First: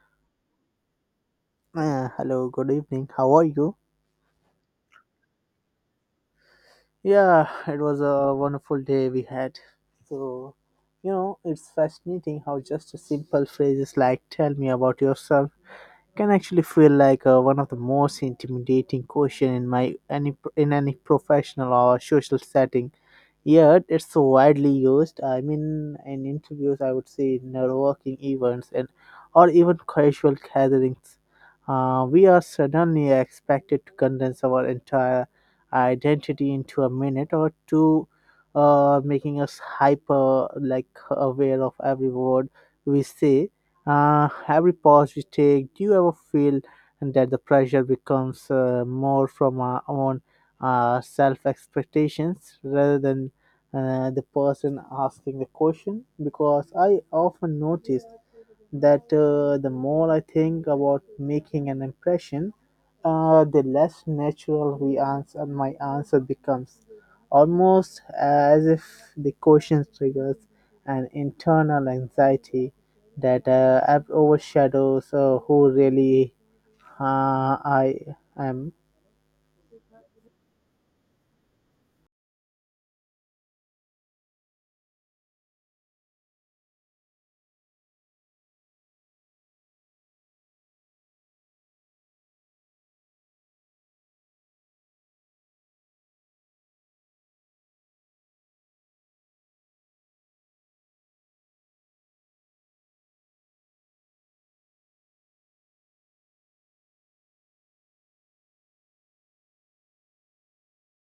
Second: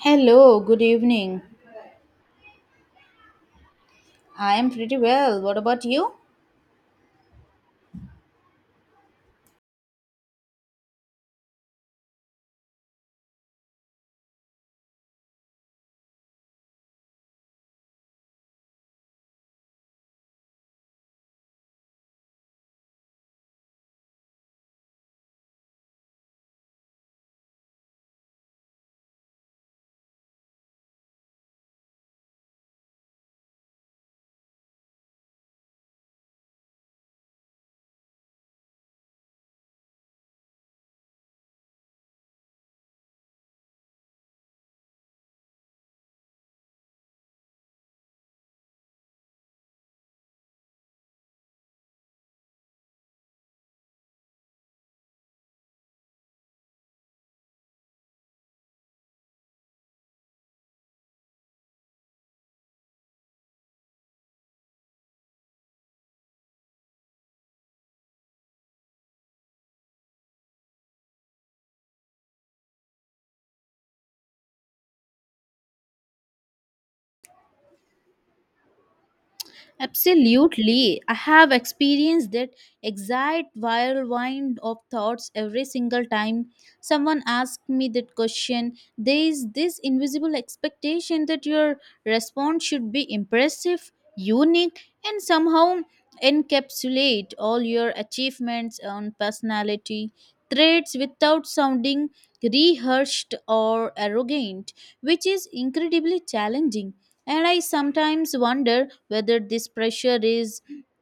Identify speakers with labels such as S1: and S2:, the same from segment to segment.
S1: Hello, good evening.
S2: Hello, good evening. How are you?
S1: I am pretty well. What about you?
S2: Yeah, it was a wonderful day we had. So, you know, it's fascinating how just a simple phrases like tell me about yourself can actually feel like one of the most intimidating question in my any in any professional or social setting, yet it's so widely used. I mean, in interviews, I would say, in networking events, and or even casual gatherings. We are suddenly expected to condense our entire identity into a minute or two, making us hyper, like, aware of every word we say, every pause we take. Do you ever feel that the pressure becomes more from our own self expectations rather than the person asking the question? Because I often notice that the more I think about making an impression, the less natural we answer my answer becomes, almost as if the question triggers an internal anxiety that overshadows who really I am.
S1: Absolutely. I have experienced that exact whirlwind of thoughts every single time someone asks me that question. There is this invisible expectation that your response should be impressive, unique, and somehow encapsulate all your achievements and personality traits without sounding rehearsed or arrogant, which is incredibly challenging. And I sometimes wonder whether this pressure is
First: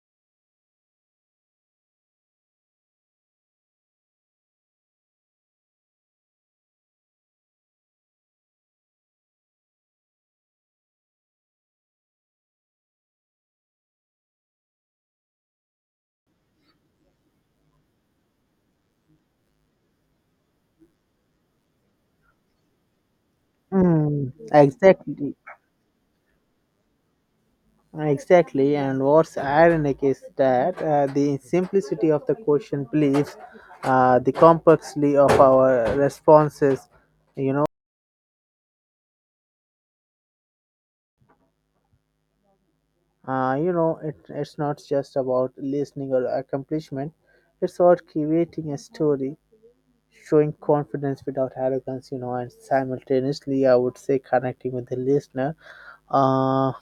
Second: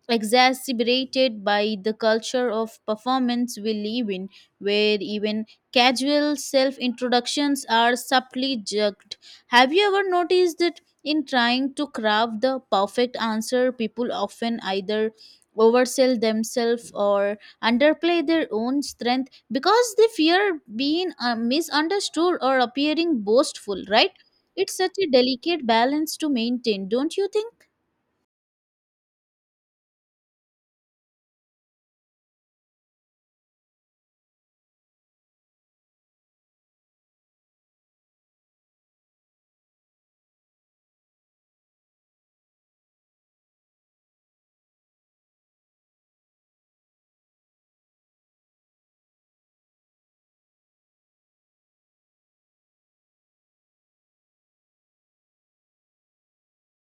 S1: exacerbated by the culture of performance we live in, where even casual self introductions are subtly jerked. Have you ever noticed that in trying to craft the perfect answer, people often either oversell themselves or underplay their own strength because they fear being misunderstood or appearing boastful, right?
S2: Mm,
S1: It's such a
S2: exactly.
S1: delicate balance to maintain, don't you think?
S2: Exactly, and what's ironic is that the simplicity of the question believes the complexity of our responses. You know, it's not just about listening or accomplishment. It's about creating a story, showing confidence without arrogance. You know, and simultaneously, I would say, connecting with the listener. Uh,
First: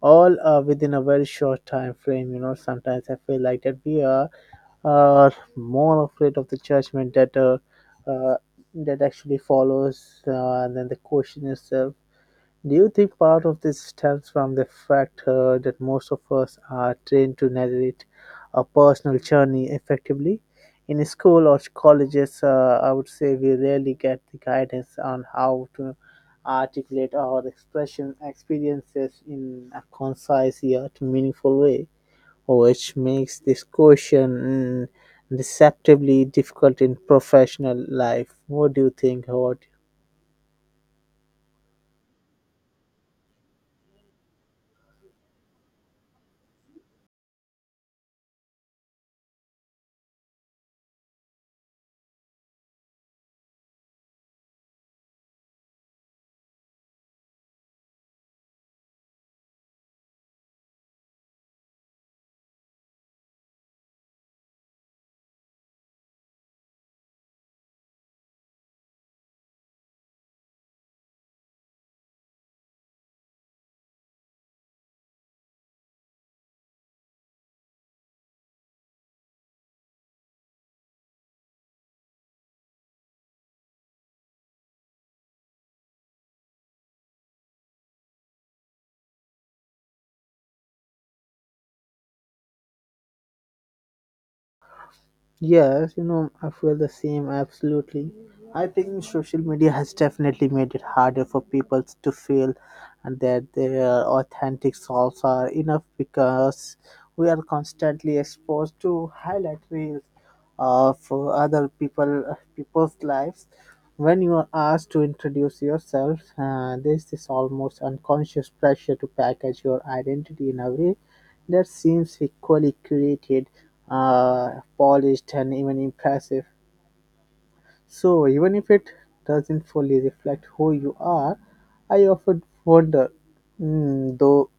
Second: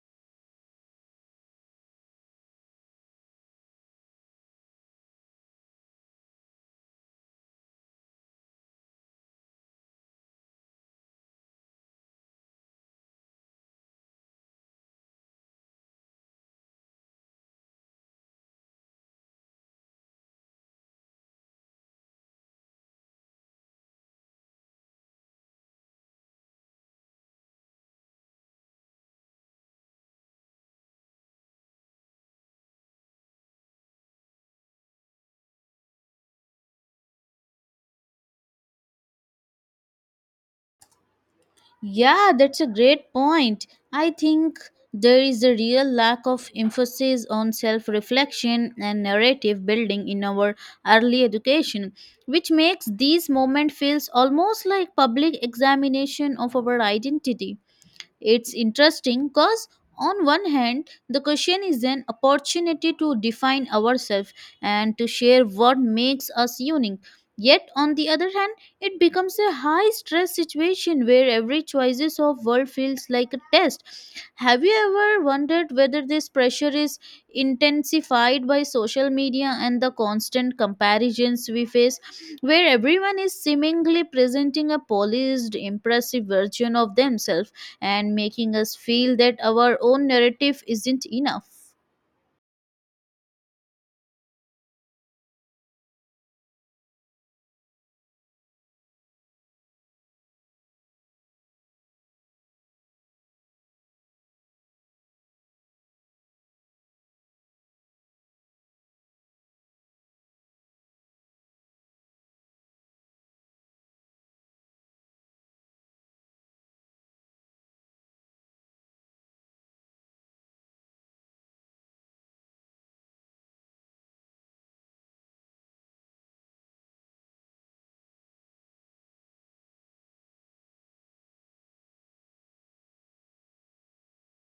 S2: all within a very short time frame. You know, sometimes I feel like that we are uh, more afraid of the judgment that uh, that actually follows than the question itself. Do you think part of this stems from the fact that most of us are trained to narrate a personal journey effectively? In school or colleges, I would say we rarely get the guidance on how to articulate our expression experiences in a concise yet meaningful way, which makes this question deceptively difficult in professional life. What do you think? What?
S1: Yeah, that's a great point. I think there is a real lack of emphasis on self reflection and narrative building in our early education, which makes these moments feels almost like public examination of our identity. It's interesting because, on one hand, the question is an opportunity to define ourselves and to share what makes us unique. Yet, on the other hand, it becomes a high stress situation where every choices of world feels like a test. Have you ever wondered whether this pressure is intensified by social media and the constant comparisons we face, where everyone is seemingly presenting a polished, impressive version of themselves, and making us feel that our own narrative isn't enough?
S2: Yes, you know, I feel the same, absolutely. I think social media has definitely made it harder for people to feel that their authentic selves are enough, because we are constantly exposed to highlight reels of other people people's lives. When you are asked to introduce yourself, there's this almost unconscious pressure to package your identity in a way that seems equally curated, polished, and even impressive. So, even if it doesn't fully reflect who you are, I often wonder, though,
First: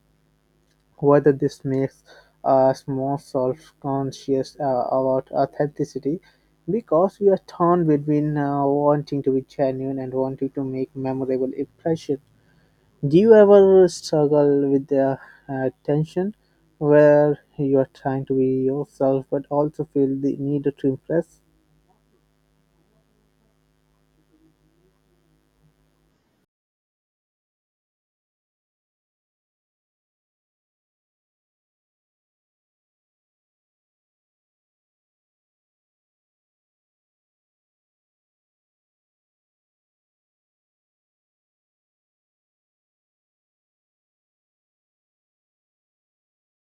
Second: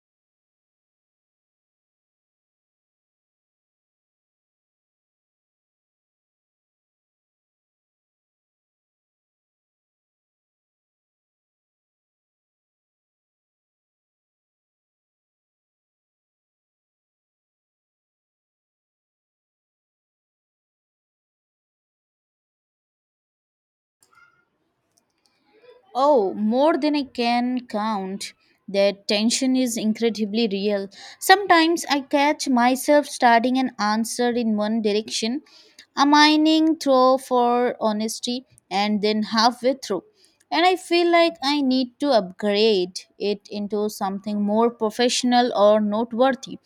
S2: whether this makes us more self-conscious about authenticity, because we are torn between wanting to be genuine and wanting to make memorable impression. Do you ever struggle with the tension where you are trying to be yourself but also feel the need to impress?
S1: Oh, more than I can count. That tension is incredibly real. Sometimes I catch myself starting an answer in one direction, a mining throw for honesty, and then halfway through, and I feel like I need to upgrade it into something more professional or noteworthy,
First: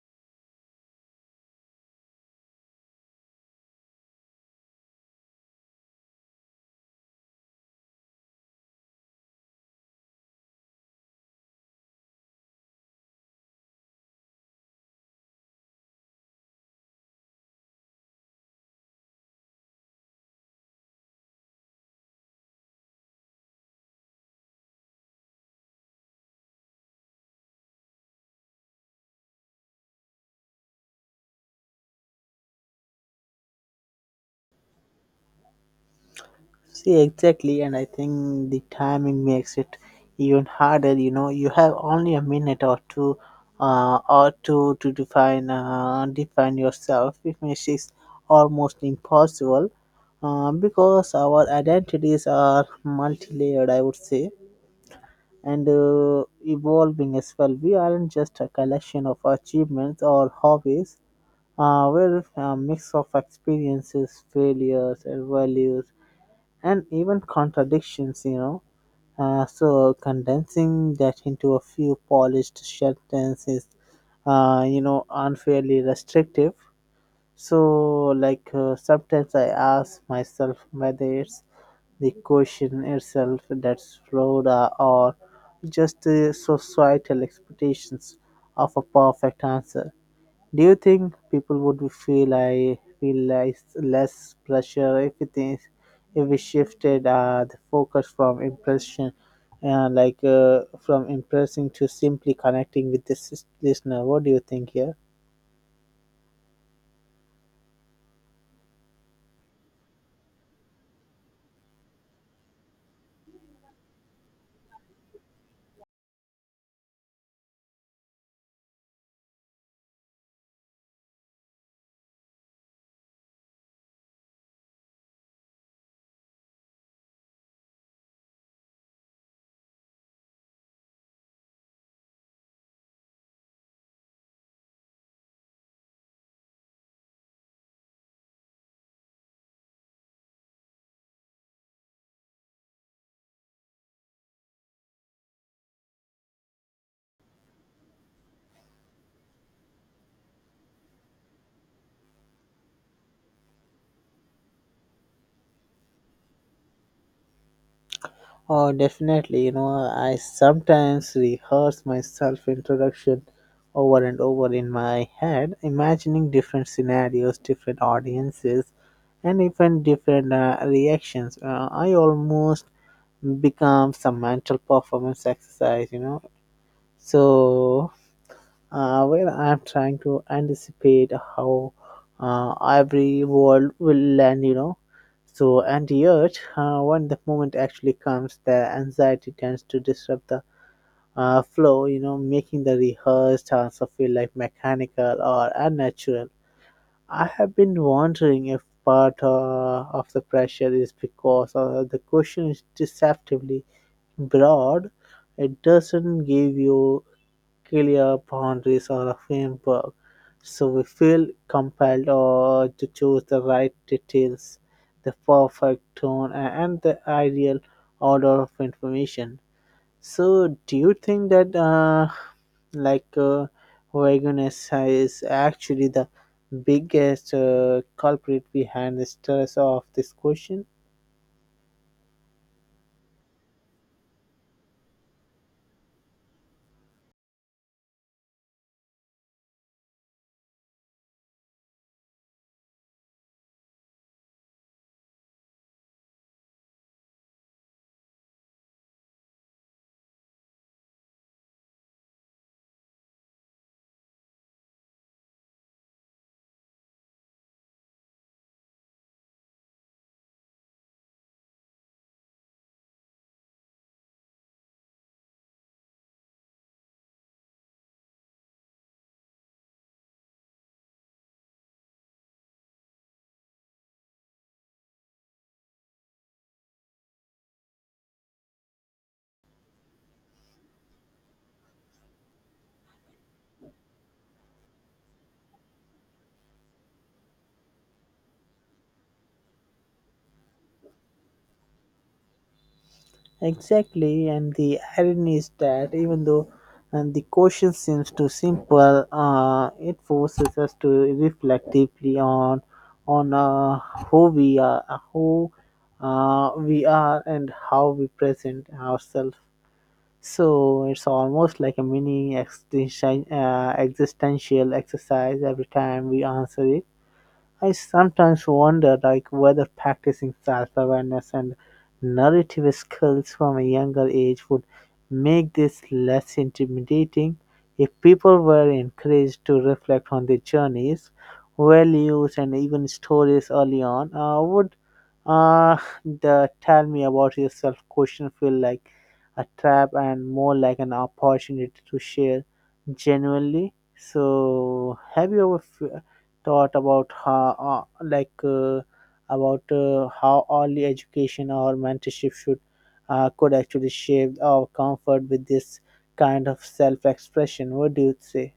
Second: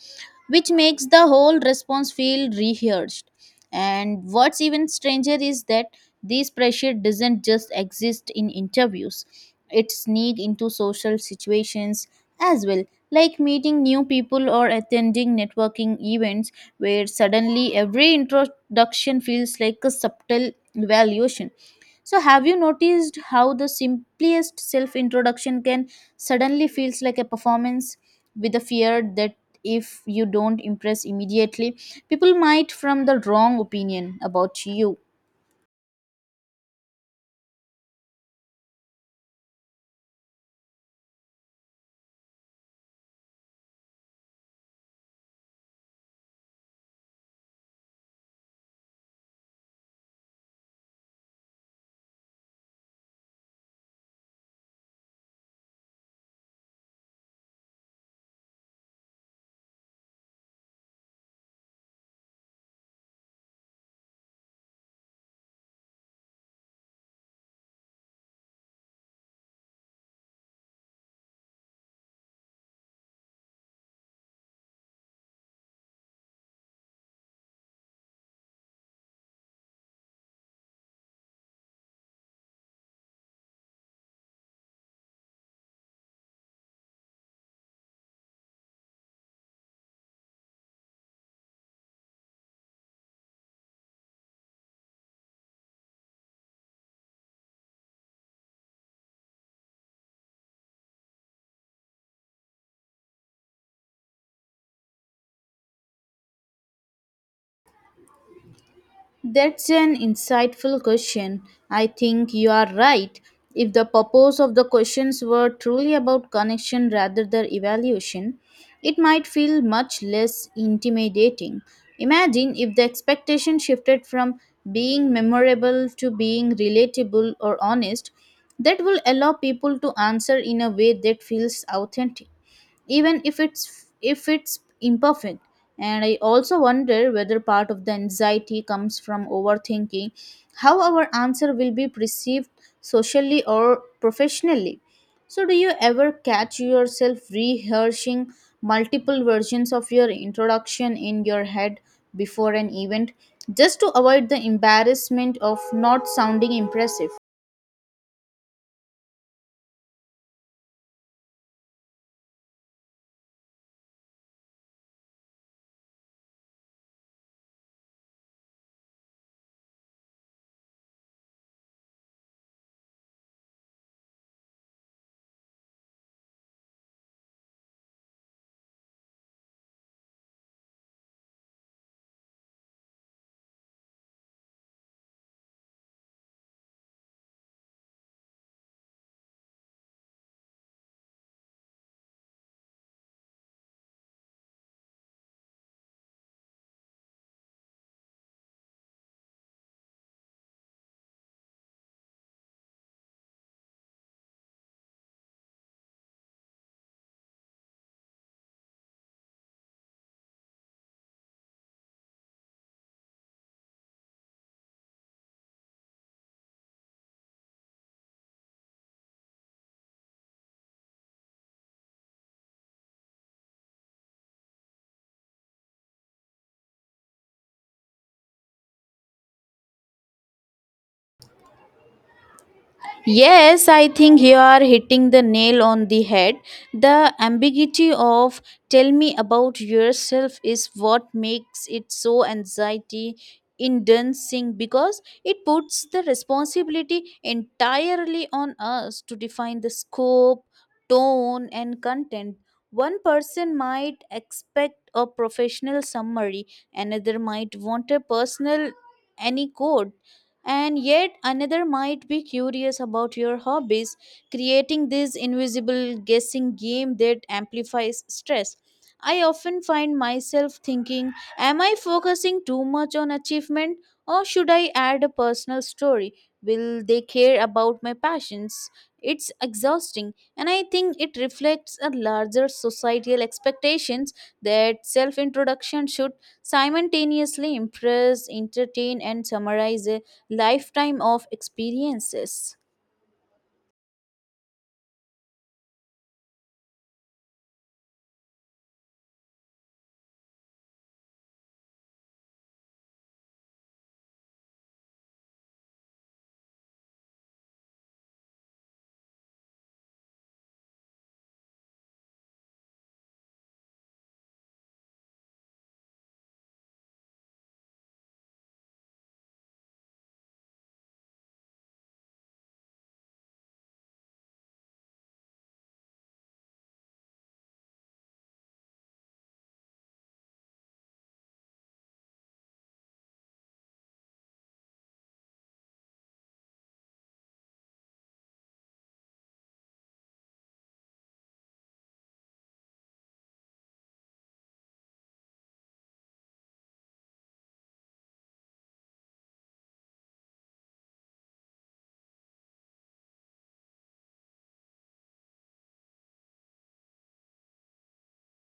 S1: which makes the whole response feel rehearsed. And what's even stranger is that this pressure doesn't just exist in interviews, it sneaks into social situations as well, like meeting new people or attending networking events where suddenly every introduction feels like a subtle evaluation. So, have you noticed how the simplest self introduction can suddenly feels like a performance with the fear that if you don't impress immediately, people might form the wrong opinion about you?
S2: See, exactly, and I think the timing makes it even harder. You know, you have only a minute or two, to define yourself, which makes it almost impossible, because our identities are multi-layered, I would say, and evolving as well. We aren't just a collection of achievements or hobbies. We're a mix of experiences, failures, and values, and even contradictions, you know. So condensing that into a few polished sentences, you know, unfairly restrictive. So, like, sometimes I ask myself whether it's the question itself that's flawed or just the societal expectations of a perfect answer. Do you think people would feel less, less pressure if it is if we shifted the focus from impression, from impressing to simply connecting with this listener? What do you think here?
S1: That's an insightful question. I think you are right. If the purpose of the questions were truly about connection rather than evaluation, it might feel much less intimidating. Imagine if the expectation shifted from being memorable to being relatable or honest, that will allow people to answer in a way that feels authentic even if it's imperfect. And I also wonder whether part of the anxiety comes from overthinking how our answer will be perceived socially or professionally. So, do you ever catch yourself rehearsing multiple versions of your introduction in your head before an event just to avoid the embarrassment of not sounding impressive?
S2: Oh, definitely. You know, I sometimes rehearse my self introduction over and over in my head, imagining different scenarios, different audiences, and even different reactions. I almost become some mental performance exercise, you know. So where I'm trying to anticipate how every world will land, you know. So, and yet, when the moment actually comes, the anxiety tends to disrupt the flow, you know, making the rehearsed answer feel like mechanical or unnatural. I have been wondering if part of the pressure is because the question is deceptively broad. It doesn't give you clear boundaries or a framework, so we feel compelled or to choose the right details, the perfect tone, and the ideal order of information. So, do you think that like uh, vagueness is actually the biggest culprit behind the stress of this question?
S1: Yes, I think you are hitting the nail on the head. The ambiguity of tell me about yourself is what makes it so anxiety inducing because it puts the responsibility entirely on us to define the scope, tone, and content. One person might expect a professional summary, another might want a personal anecdote, and yet another might be curious about your hobbies, creating this invisible guessing game that amplifies stress. I often find myself thinking, am I focusing too much on achievement or should I add a personal story? Will they care about my passions? It's exhausting, and I think it reflects a larger societal expectations that self introduction should simultaneously impress, entertain, and summarize lifetime of experiences.
S2: Exactly, and the irony is that even though and the question seems too simple, it forces us to reflect deeply on who we are, and how we present ourselves. So it's almost like a mini existential exercise every time we answer it. I sometimes wonder, like, whether practicing self-awareness and narrative skills from a younger age would make this less intimidating. If people were encouraged to reflect on their journeys, values and even stories early on, would uh, the tell me about yourself question feel like a trap and more like an opportunity to share genuinely. So, have you ever f- thought about how early education or mentorship should could actually shape our comfort with this kind of self-expression? What do you say?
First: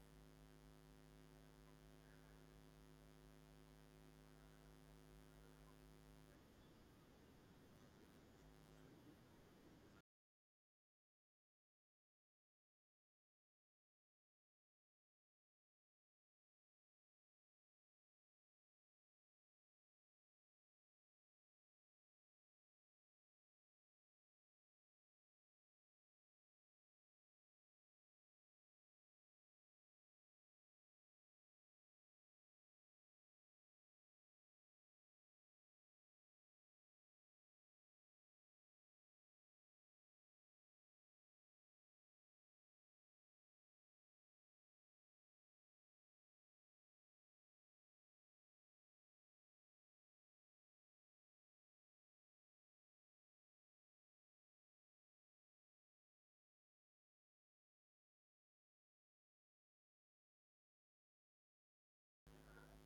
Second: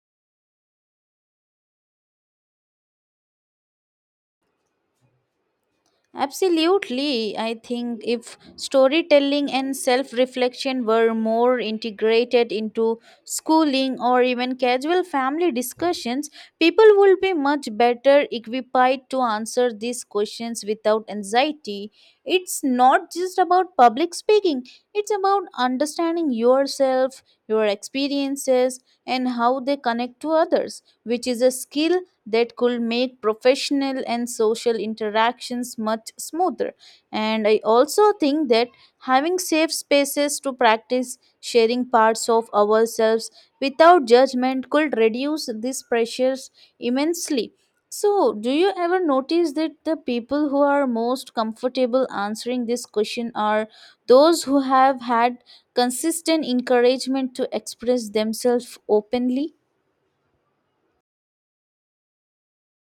S1: Absolutely. I think if storytelling and self reflection were more integrated into schooling or even casual family discussions, people would be much better equipped to answer these questions without anxiety. It's not just about public speaking, it's about understanding yourself, your experiences, and how they connect to others, which is a skill that could make professional and social interactions much smoother. And I also think that having safe spaces to practice sharing parts of ourselves without judgment could reduce these pressures immensely. So, do you ever notice that the people who are most comfortable answering this question are those who have had consistent encouragement to express themselves openly?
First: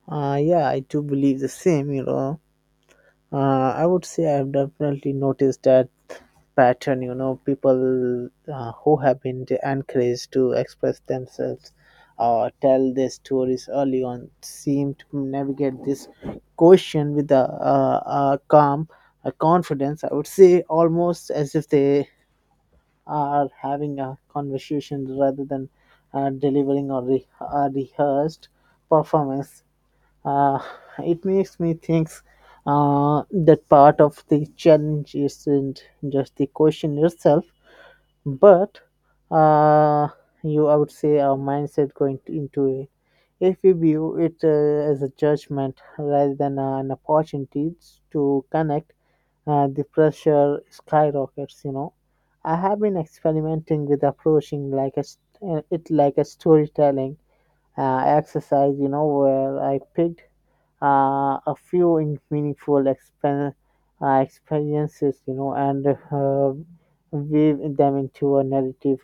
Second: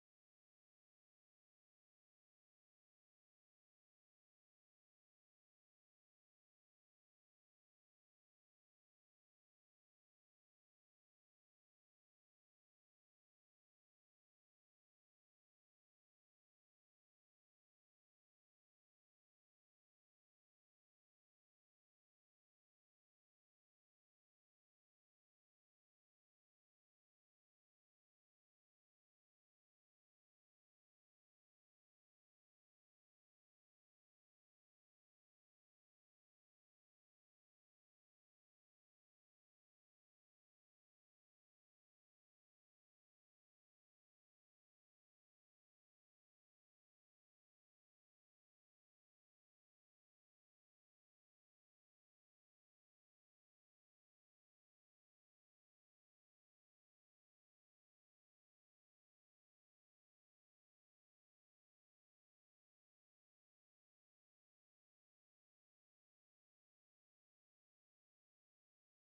S2: Yeah, I do believe the same. You know, I would say I've definitely noticed that pattern. You know, people who have been encouraged to express themselves or tell their stories early on seem to navigate this question with a calm, a confidence. I would say almost as if they are having a conversation rather than a rehearsed performance. uh, it makes me think that part of the challenge isn't just the question itself, but uh, I would say, our mindset into it. If we view it as a judgment rather than an opportunity to connect, the pressure skyrockets. You know, I have been experimenting with approaching it like a storytelling exercise. You know, where I picked a few meaningful experiences, you know, and weave them into a narrative.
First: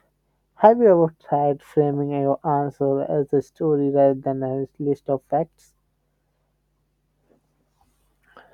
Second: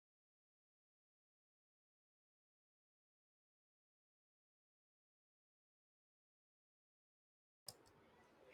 S2: Have you ever tried framing your answer as a story rather than a list of facts?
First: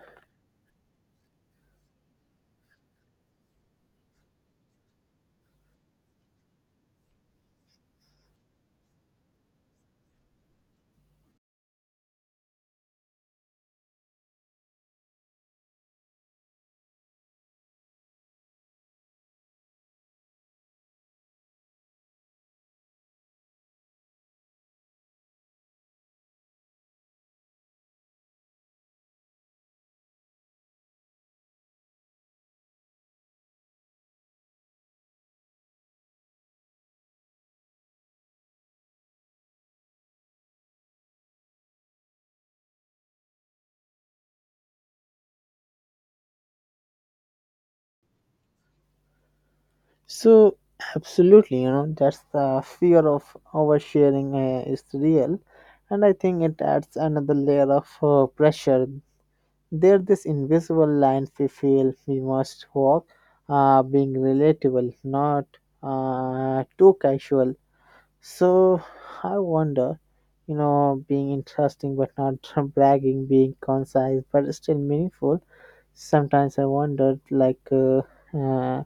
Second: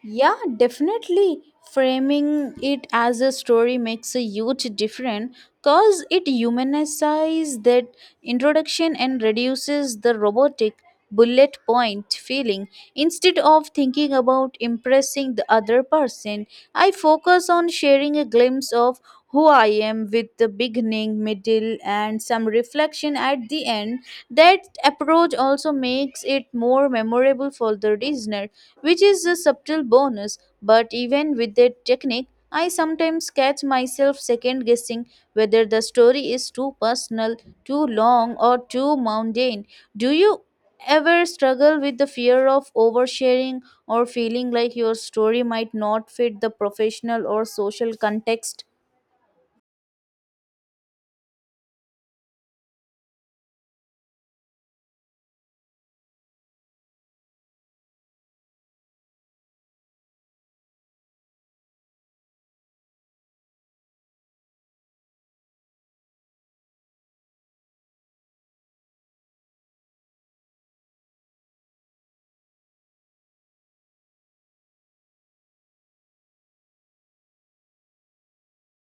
S1: Yeah, definitely. Framing it as a story makes a huge difference because it humanizes that introduction and reduces the robotic bullet point feeling. Instead of thinking about impressing the other person, I focus on sharing a glimpse of who I am with the beginning, middle, and some reflection at the end. That approach also makes it more memorable for the listener, which is a subtle bonus. But even with that technique, I sometimes catch myself second guessing whether the story is too personal, too long, or too mundane. Do you ever struggle with the fear of oversharing or feeling like your story might not fit the professional or social context?
S2: So, absolutely, you know, that's the fear of oversharing is real, and I think it adds another layer of pressure. There's this invisible line we feel we must walk, being relatable, not too casual. So I wonder, you know, being interesting but not bragging, being concise but still meaningful. Sometimes I wondered, like, uh,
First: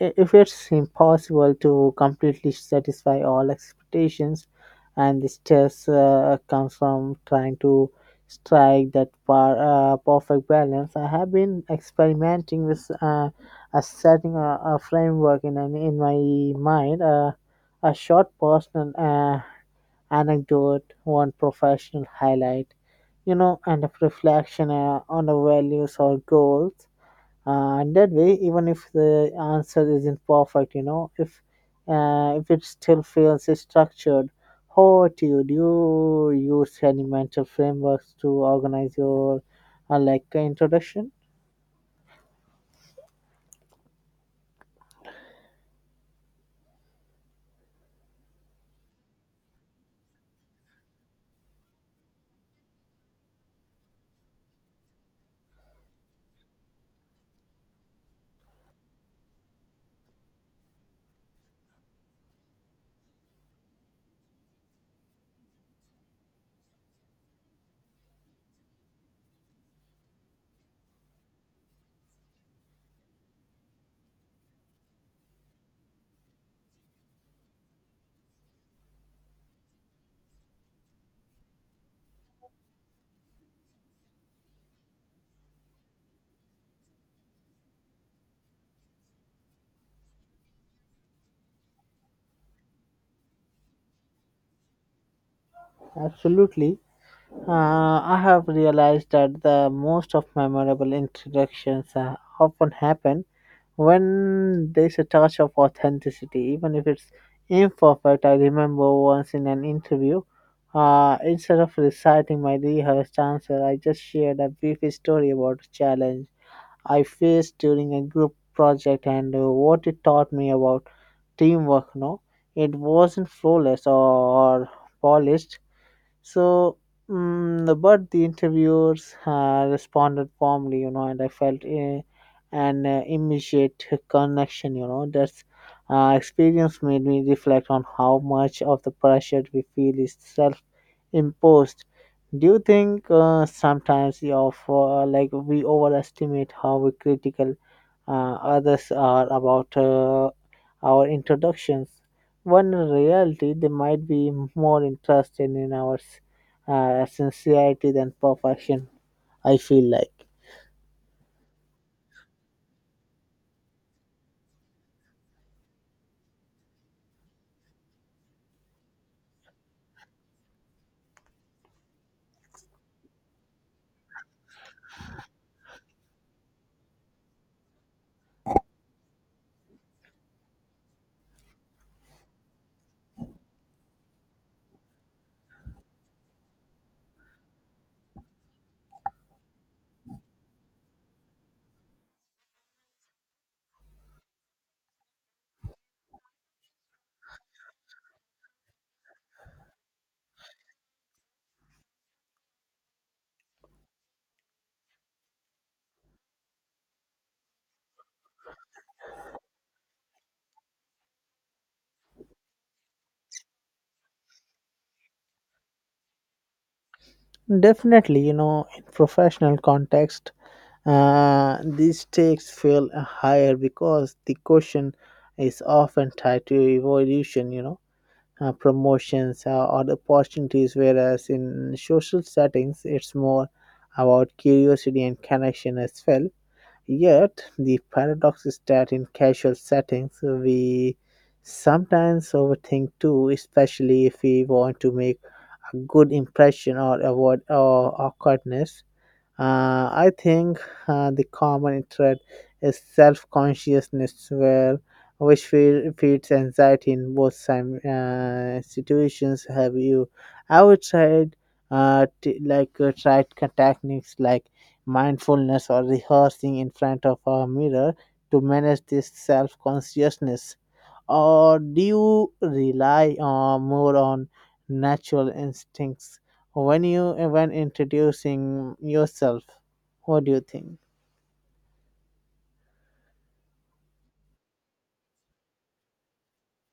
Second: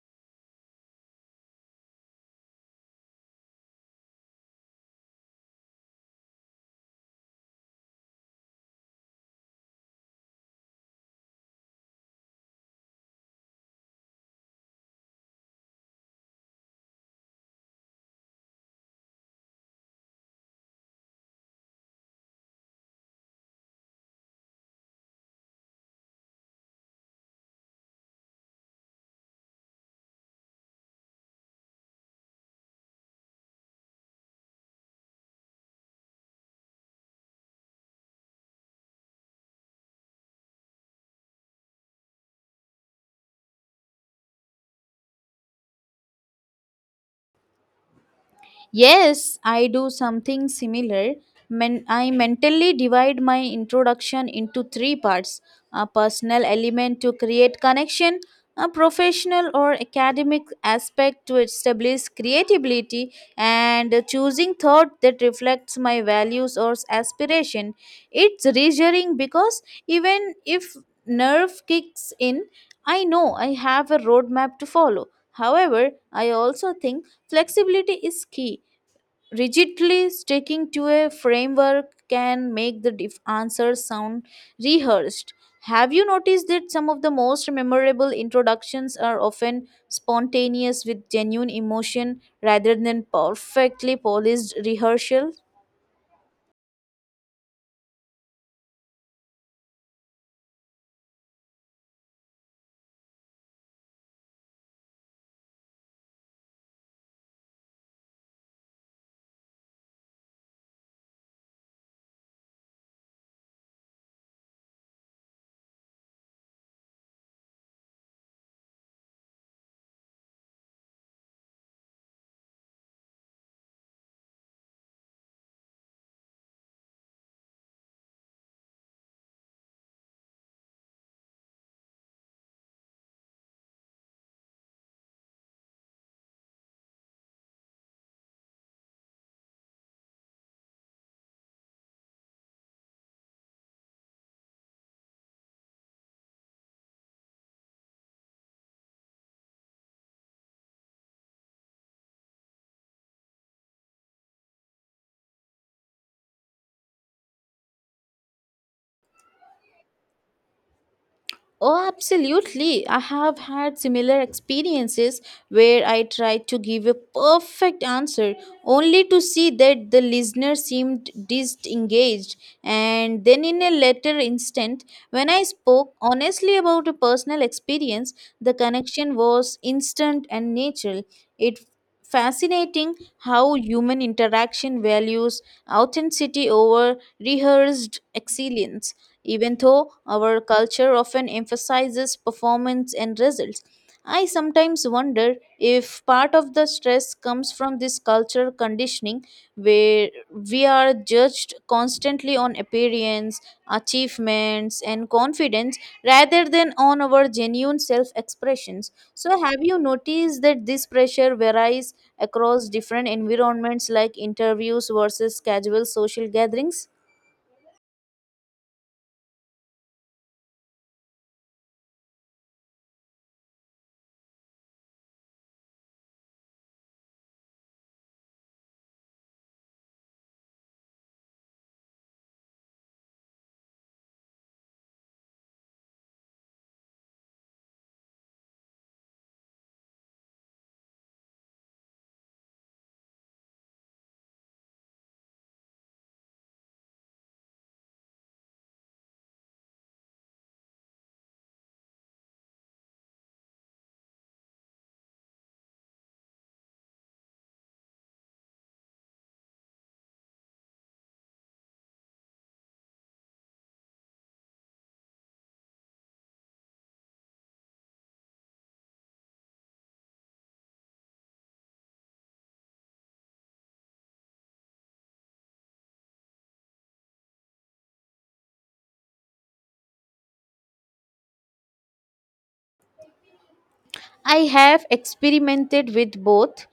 S2: If it's impossible to completely satisfy all expectations, and the stress comes from trying to strike that perfect balance. I have been experimenting with a setting a framework in my mind, a short personal anecdote, one professional highlight, you know, and a reflection on the values or goals. That way, even if the answer isn't perfect, you know, if it still feels structured. How do you use any mental frameworks to organize your introduction?
S1: Yes, I do something similar. I mentally divide my introduction into three parts: a personal element to create connection, a professional or academic aspect to establish creativity, and a choosing thought that reflects my values or aspiration. It's reassuring because even if nerve kicks in, I know I have a roadmap to follow. However, I also think flexibility is key. Rigidly sticking to a framework can make the answers sound rehearsed. Have you noticed that some of the most memorable introductions are often spontaneous with genuine emotion rather than perfectly polished rehearsal?
S2: Absolutely. I have realized that the most of memorable introductions often happen when there's a touch of authenticity, even if it's imperfect. I remember once in an interview, instead of reciting my rehearsed answer, I just shared a brief story about a challenge I faced during a group project and what it taught me about teamwork. No, it wasn't flawless or polished, so, mm, but the interviewers responded warmly, you know, and I felt an immediate connection, you know. That's experience made me reflect on how much of the pressure we feel is self imposed. Do you think sometimes we offer, like, we overestimate how critical others are about our introductions, when in reality they might be more interested in our sincerity than perfection, I feel like.
S1: Oh, absolutely. I have had similar experiences where I tried to give a perfect answer only to see that the listener seemed disengaged. And then, in a later instant, when I spoke honestly about a personal experience, the connection was instant and natural. It fascinating how human interaction values authenticity over rehearsed excellence. Even though our culture often emphasizes performance and results, I sometimes wonder if part of the stress comes from this culture conditioning, where we are judged constantly on appearance, achievements, and confidence rather than on our genuine self expressions. So, have you noticed that this pressure varies across different environments like interviews versus casual social gatherings?
S2: Definitely, you know, in professional context, these stakes feel higher because the question is often tied to evolution, you know, promotions or the opportunities, whereas in social settings, it's more about curiosity and connection as well. Yet, the paradox is that in casual settings, we sometimes overthink too, especially if we want to make a good impression or avoid awkwardness. I think the common thread is self consciousness, where which feeds anxiety in both situations. Have you ever tried tried techniques like mindfulness or rehearsing in front of a mirror to manage this self consciousness? Or do you rely on, more on natural instincts when you when introducing yourself? What do you think?
S1: I have experimented with both.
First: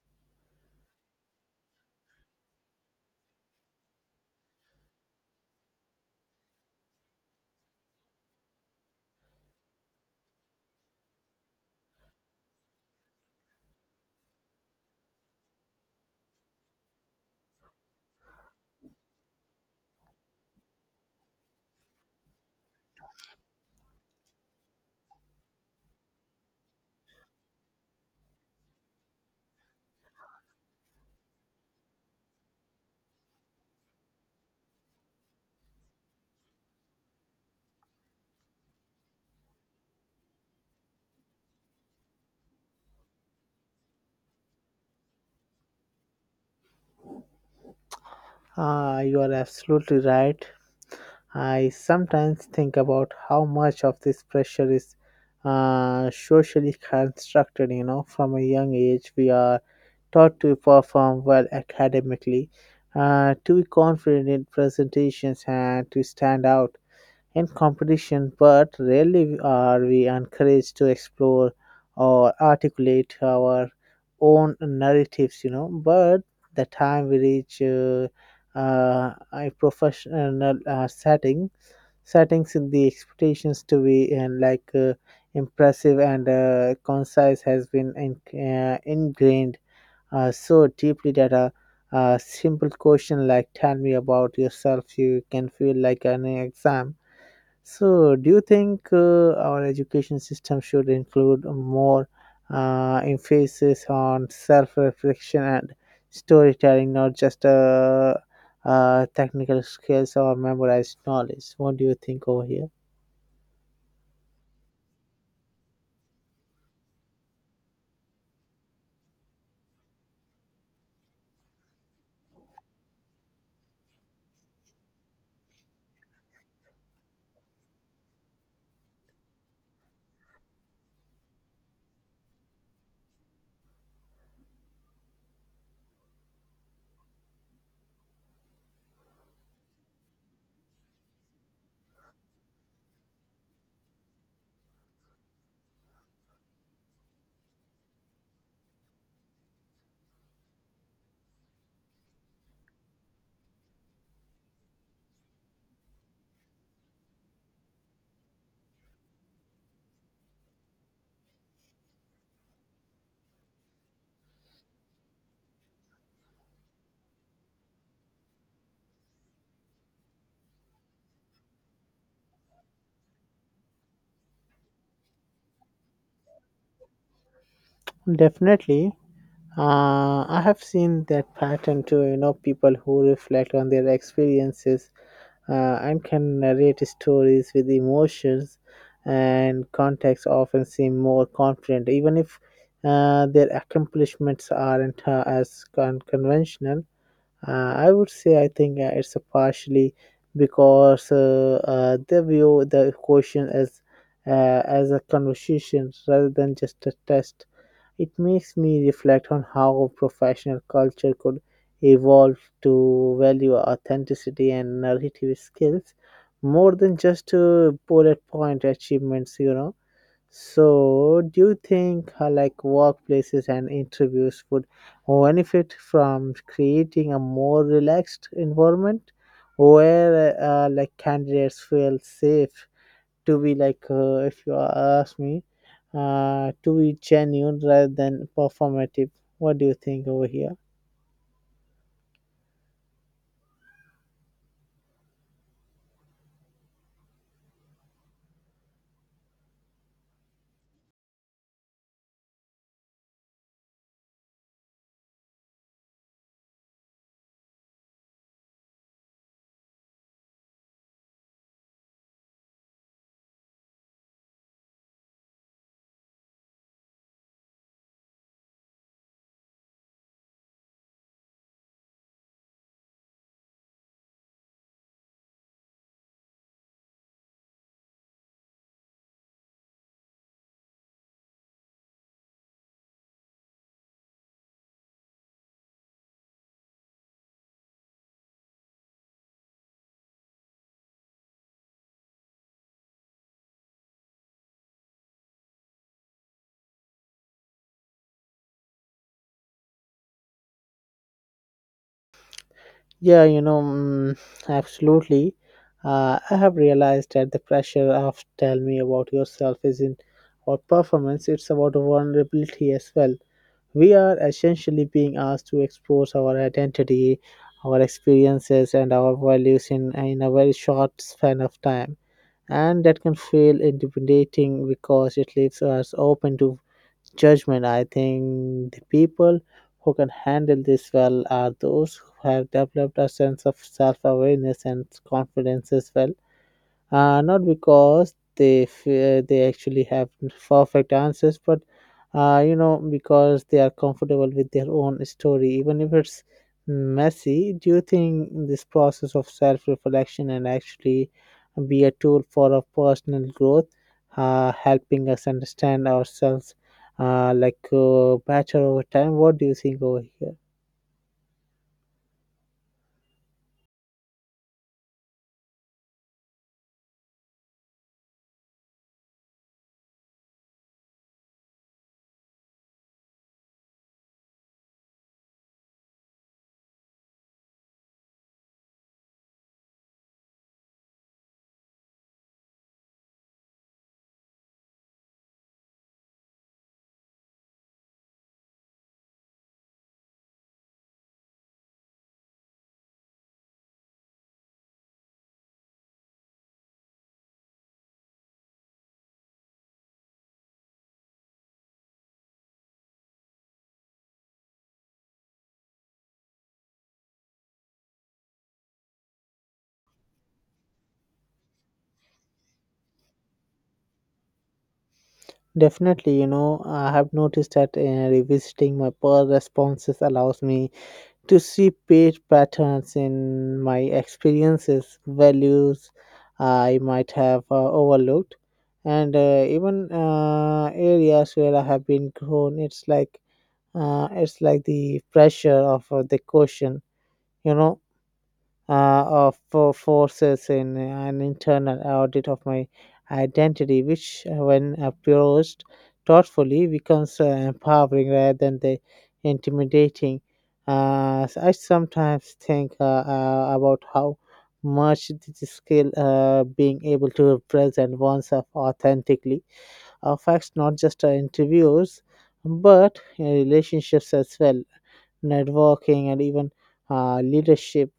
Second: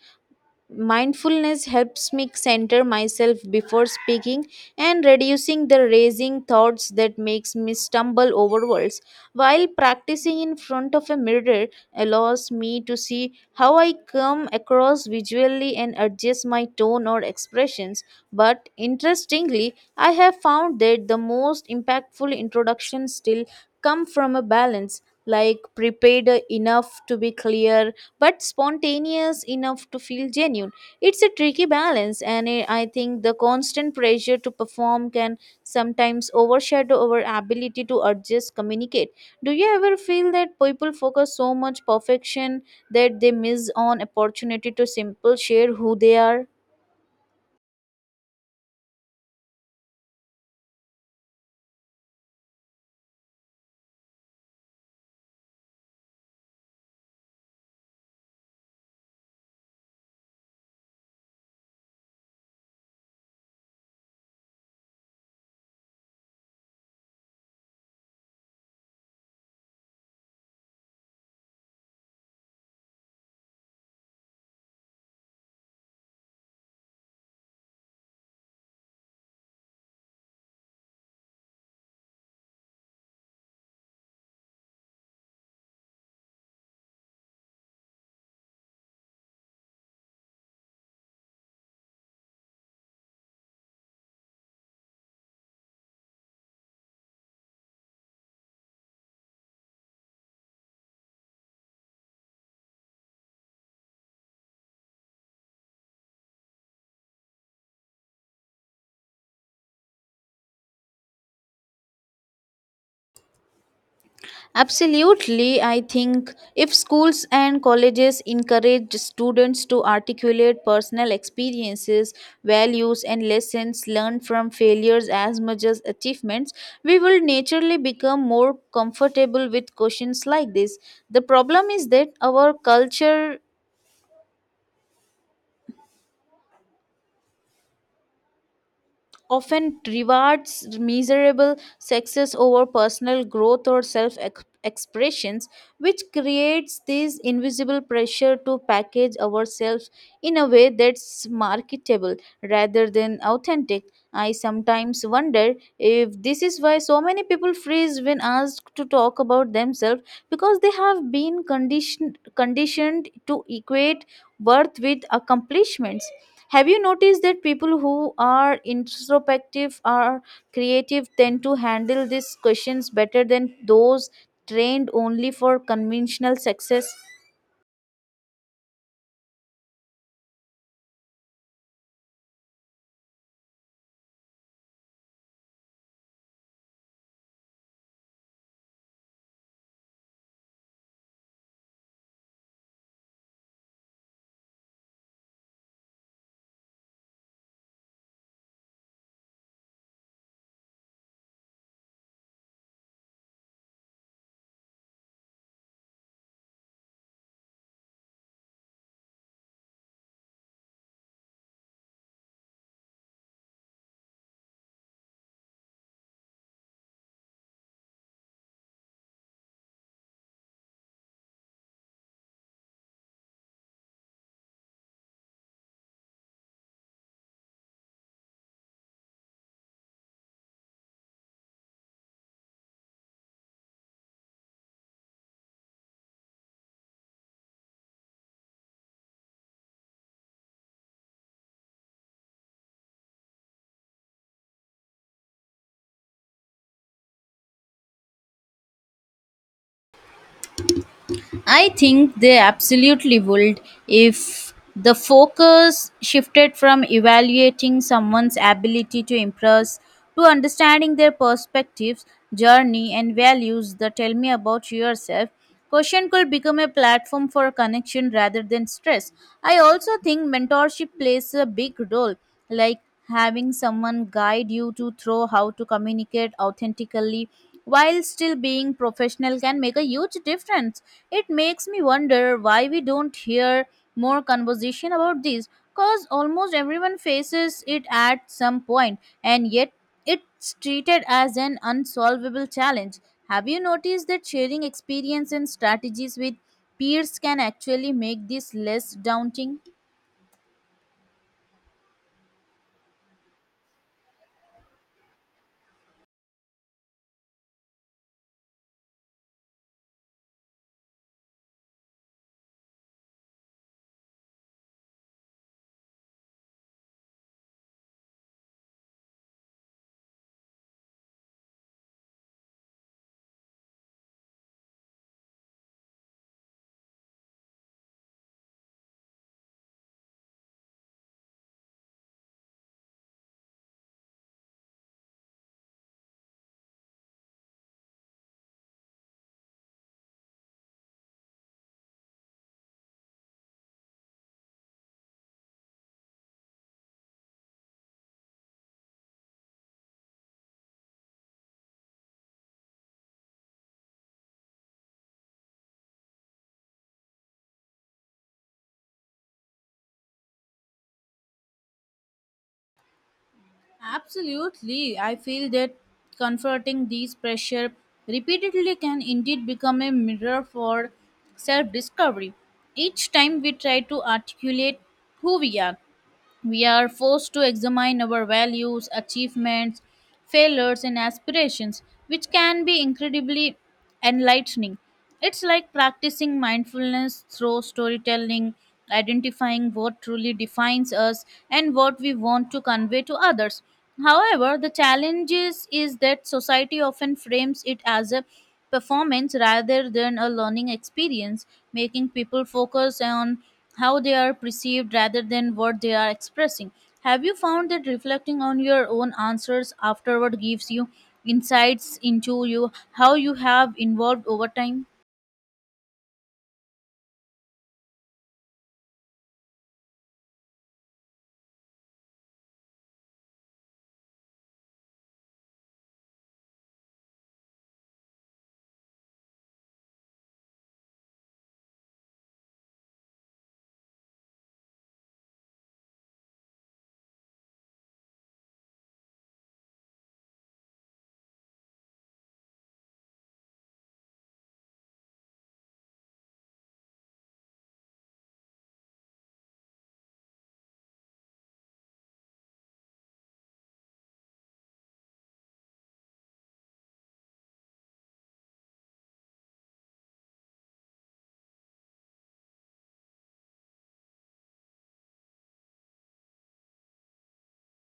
S1: Mindfulness helps me center myself before speaking and reducing the racing thoughts that makes me stumble over words, while practicing in front of a mirror allows me to see how I come across visually and adjust my tone or expressions. But interestingly, I have found that the most impactful introductions still come from a balance, like prepared enough to be clear but spontaneous enough to feel genuine. It's a tricky balance, and I think the constant pressure to perform can sometimes overshadow our ability to adjust communicate. Do you ever feel that people focus so much perfection that they miss on opportunity to simple share who they are?
S2: Ah, you are absolutely right. I sometimes think about how much of this pressure is socially constructed. You know, from a young age we are taught to perform well academically, to be confident in presentations and to stand out in competition, but rarely are we encouraged to explore or articulate our own narratives, you know. But the time we reach a professional setting, settings in the expectations to be and impressive and concise has been ingrained so deeply that a simple question like "Tell me about yourself," you can feel like an exam. So, do you think our education system should include more emphasis on self reflection and storytelling, not just technical skills or memorized knowledge? What do you think over here?
S1: Absolutely, I think if schools and colleges encourage students to articulate personal experiences, values, and lessons learned from failures as much as achievements, we will naturally become more comfortable with questions like this. The problem is that our culture often rewards miserable success over personal growth or expressions, which creates this invisible pressure to package ourselves in a way that's marketable rather than authentic. I sometimes wonder if this is why so many people freeze when asked to talk about themselves, because they have been conditioned to equate worth with accomplishments. Have you noticed that people who are introspective or creative tend to handle these questions better than those trained only for conventional success?
S2: Definitely. I have seen that pattern too, you know, people who reflect on their experiences and can narrate stories with emotions and context often seem more confident even if their accomplishments aren't as conventional. I would say, I think it's a partially because they view the question as a conversation rather than just a test. It makes me reflect on how professional culture could evolve to value authenticity and narrative skills more than just bullet point achievements, you know. So, do you think like workplaces and interviews would benefit from creating a more relaxed environment where like candidates feel safe to be if you ask me to be genuine rather than performative? What do you think over here?
S1: I think they absolutely would. If the focus shifted from evaluating someone's ability to impress to understanding their perspectives, journey, and values, the tell me about yourself question could become a platform for connection rather than stress. I also think mentorship plays a big role, like having someone guide you to through how to communicate authentically while still being professional can make a huge difference. It makes me wonder why we don't hear more conversation about this, cause almost everyone faces it at some point and yet it's treated as an unsolvable challenge. Have you noticed that sharing experience and strategies with peers can actually make this less daunting?
S2: Yeah, you know, absolutely. I have realized that the pressure of tell me about yourself isn't about performance, it's about vulnerability as well. We are essentially being asked to expose our identity, our experiences and our values in a very short span of time, and that can feel intimidating because it leaves us open to judgment. I think the people who can handle this well are those who have developed a sense of self awareness and confidence as well, not because they actually have perfect answers, but you know, because they are comfortable with their own story even if it's messy. Do you think this process of self-reflection and actually be a tool for our personal growth, helping us understand ourselves better over time? What do you think over here?
S1: Absolutely. I feel that confronting these pressure repeatedly can indeed become a mirror for self discovery. Each time we try to articulate who we are forced to examine our values, achievements, failures, and aspirations, which can be incredibly enlightening. It's like practicing mindfulness through storytelling, identifying what truly defines us and what we want to convey to others. However, the challenge is that society often frames it as a performance rather than a learning experience, making people focus on how they are perceived rather than what they are expressing. Have you found that reflecting on your own answers afterward gives you insights into you how you have evolved over time?
S2: Definitely. You know, I have noticed that revisiting my poor responses allows me to see page patterns in my experiences, values I might have overlooked, and even areas where I have been grown. It's like the pressure of the question, you know, uh, of forces in an internal audit of my identity, which, when approached thoughtfully, becomes empowering rather than the intimidating. So I sometimes think about how much this skill, being able to present oneself authentically, affects not just our interviews but relationships as well, networking, and even leadership.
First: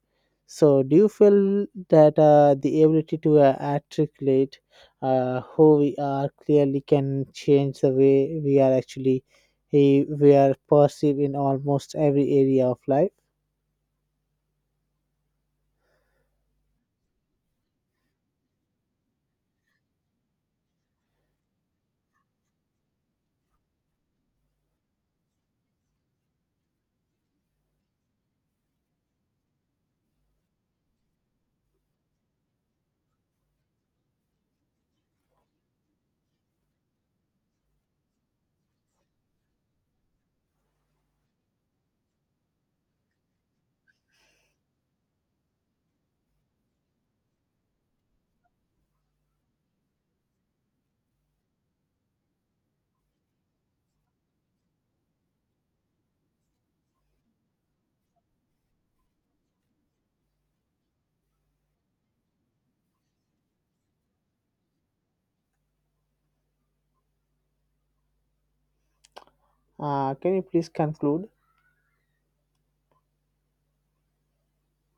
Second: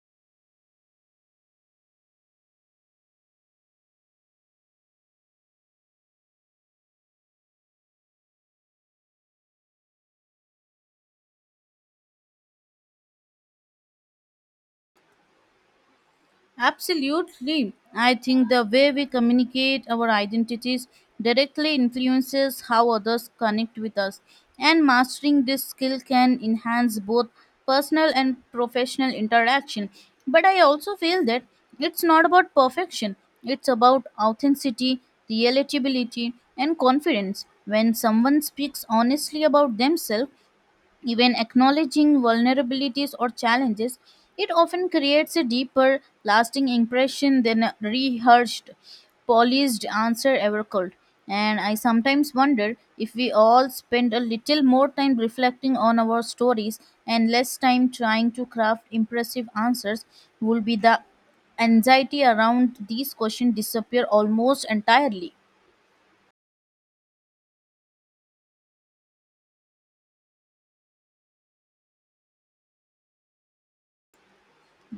S2: So, do you feel that the ability to articulate who we are clearly can change the way we are we are perceived in almost every area of life?
S1: Absolutely. I think the way we communicate our identities directly influences how others connect with us, and mastering this skill can enhance both personal and professional interaction. But I also feel that it's not about perfection, it's about authenticity, relatability, and confidence. When someone speaks honestly about themselves, even acknowledging vulnerabilities or challenges, it often creates a deeper, lasting impression than a rehearsed, polished answer ever could. And I sometimes wonder if we all spend a little more time reflecting on our stories and less time trying to craft impressive answers, will be the anxiety around these questions disappear almost entirely.
S2: Can you please conclude?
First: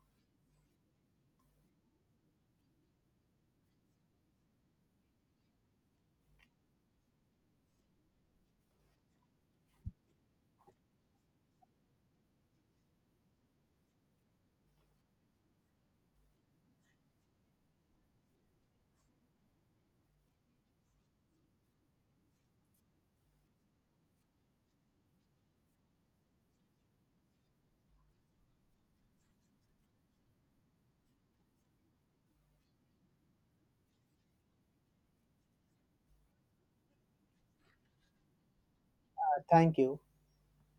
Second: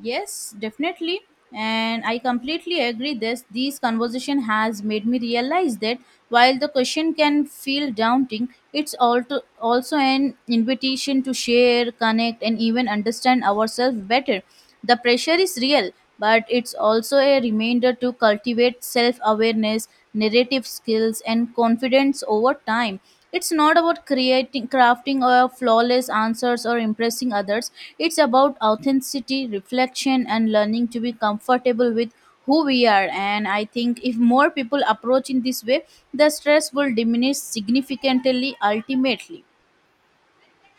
S1: Yes, definitely. And I completely agree, this conversation has made me realize that while the question can feel daunting, it's also an invitation to share, connect and even understand ourselves better. The pressure is real, but it's also a reminder to cultivate self awareness, narrative skills, and confidence over time. It's not about creating, crafting or flawless answers or impressing others. It's about authenticity, reflection, and learning to be comfortable with who we are. And I think if more people approach in this way, the stress will diminish significantly ultimately.
S2: Thank you.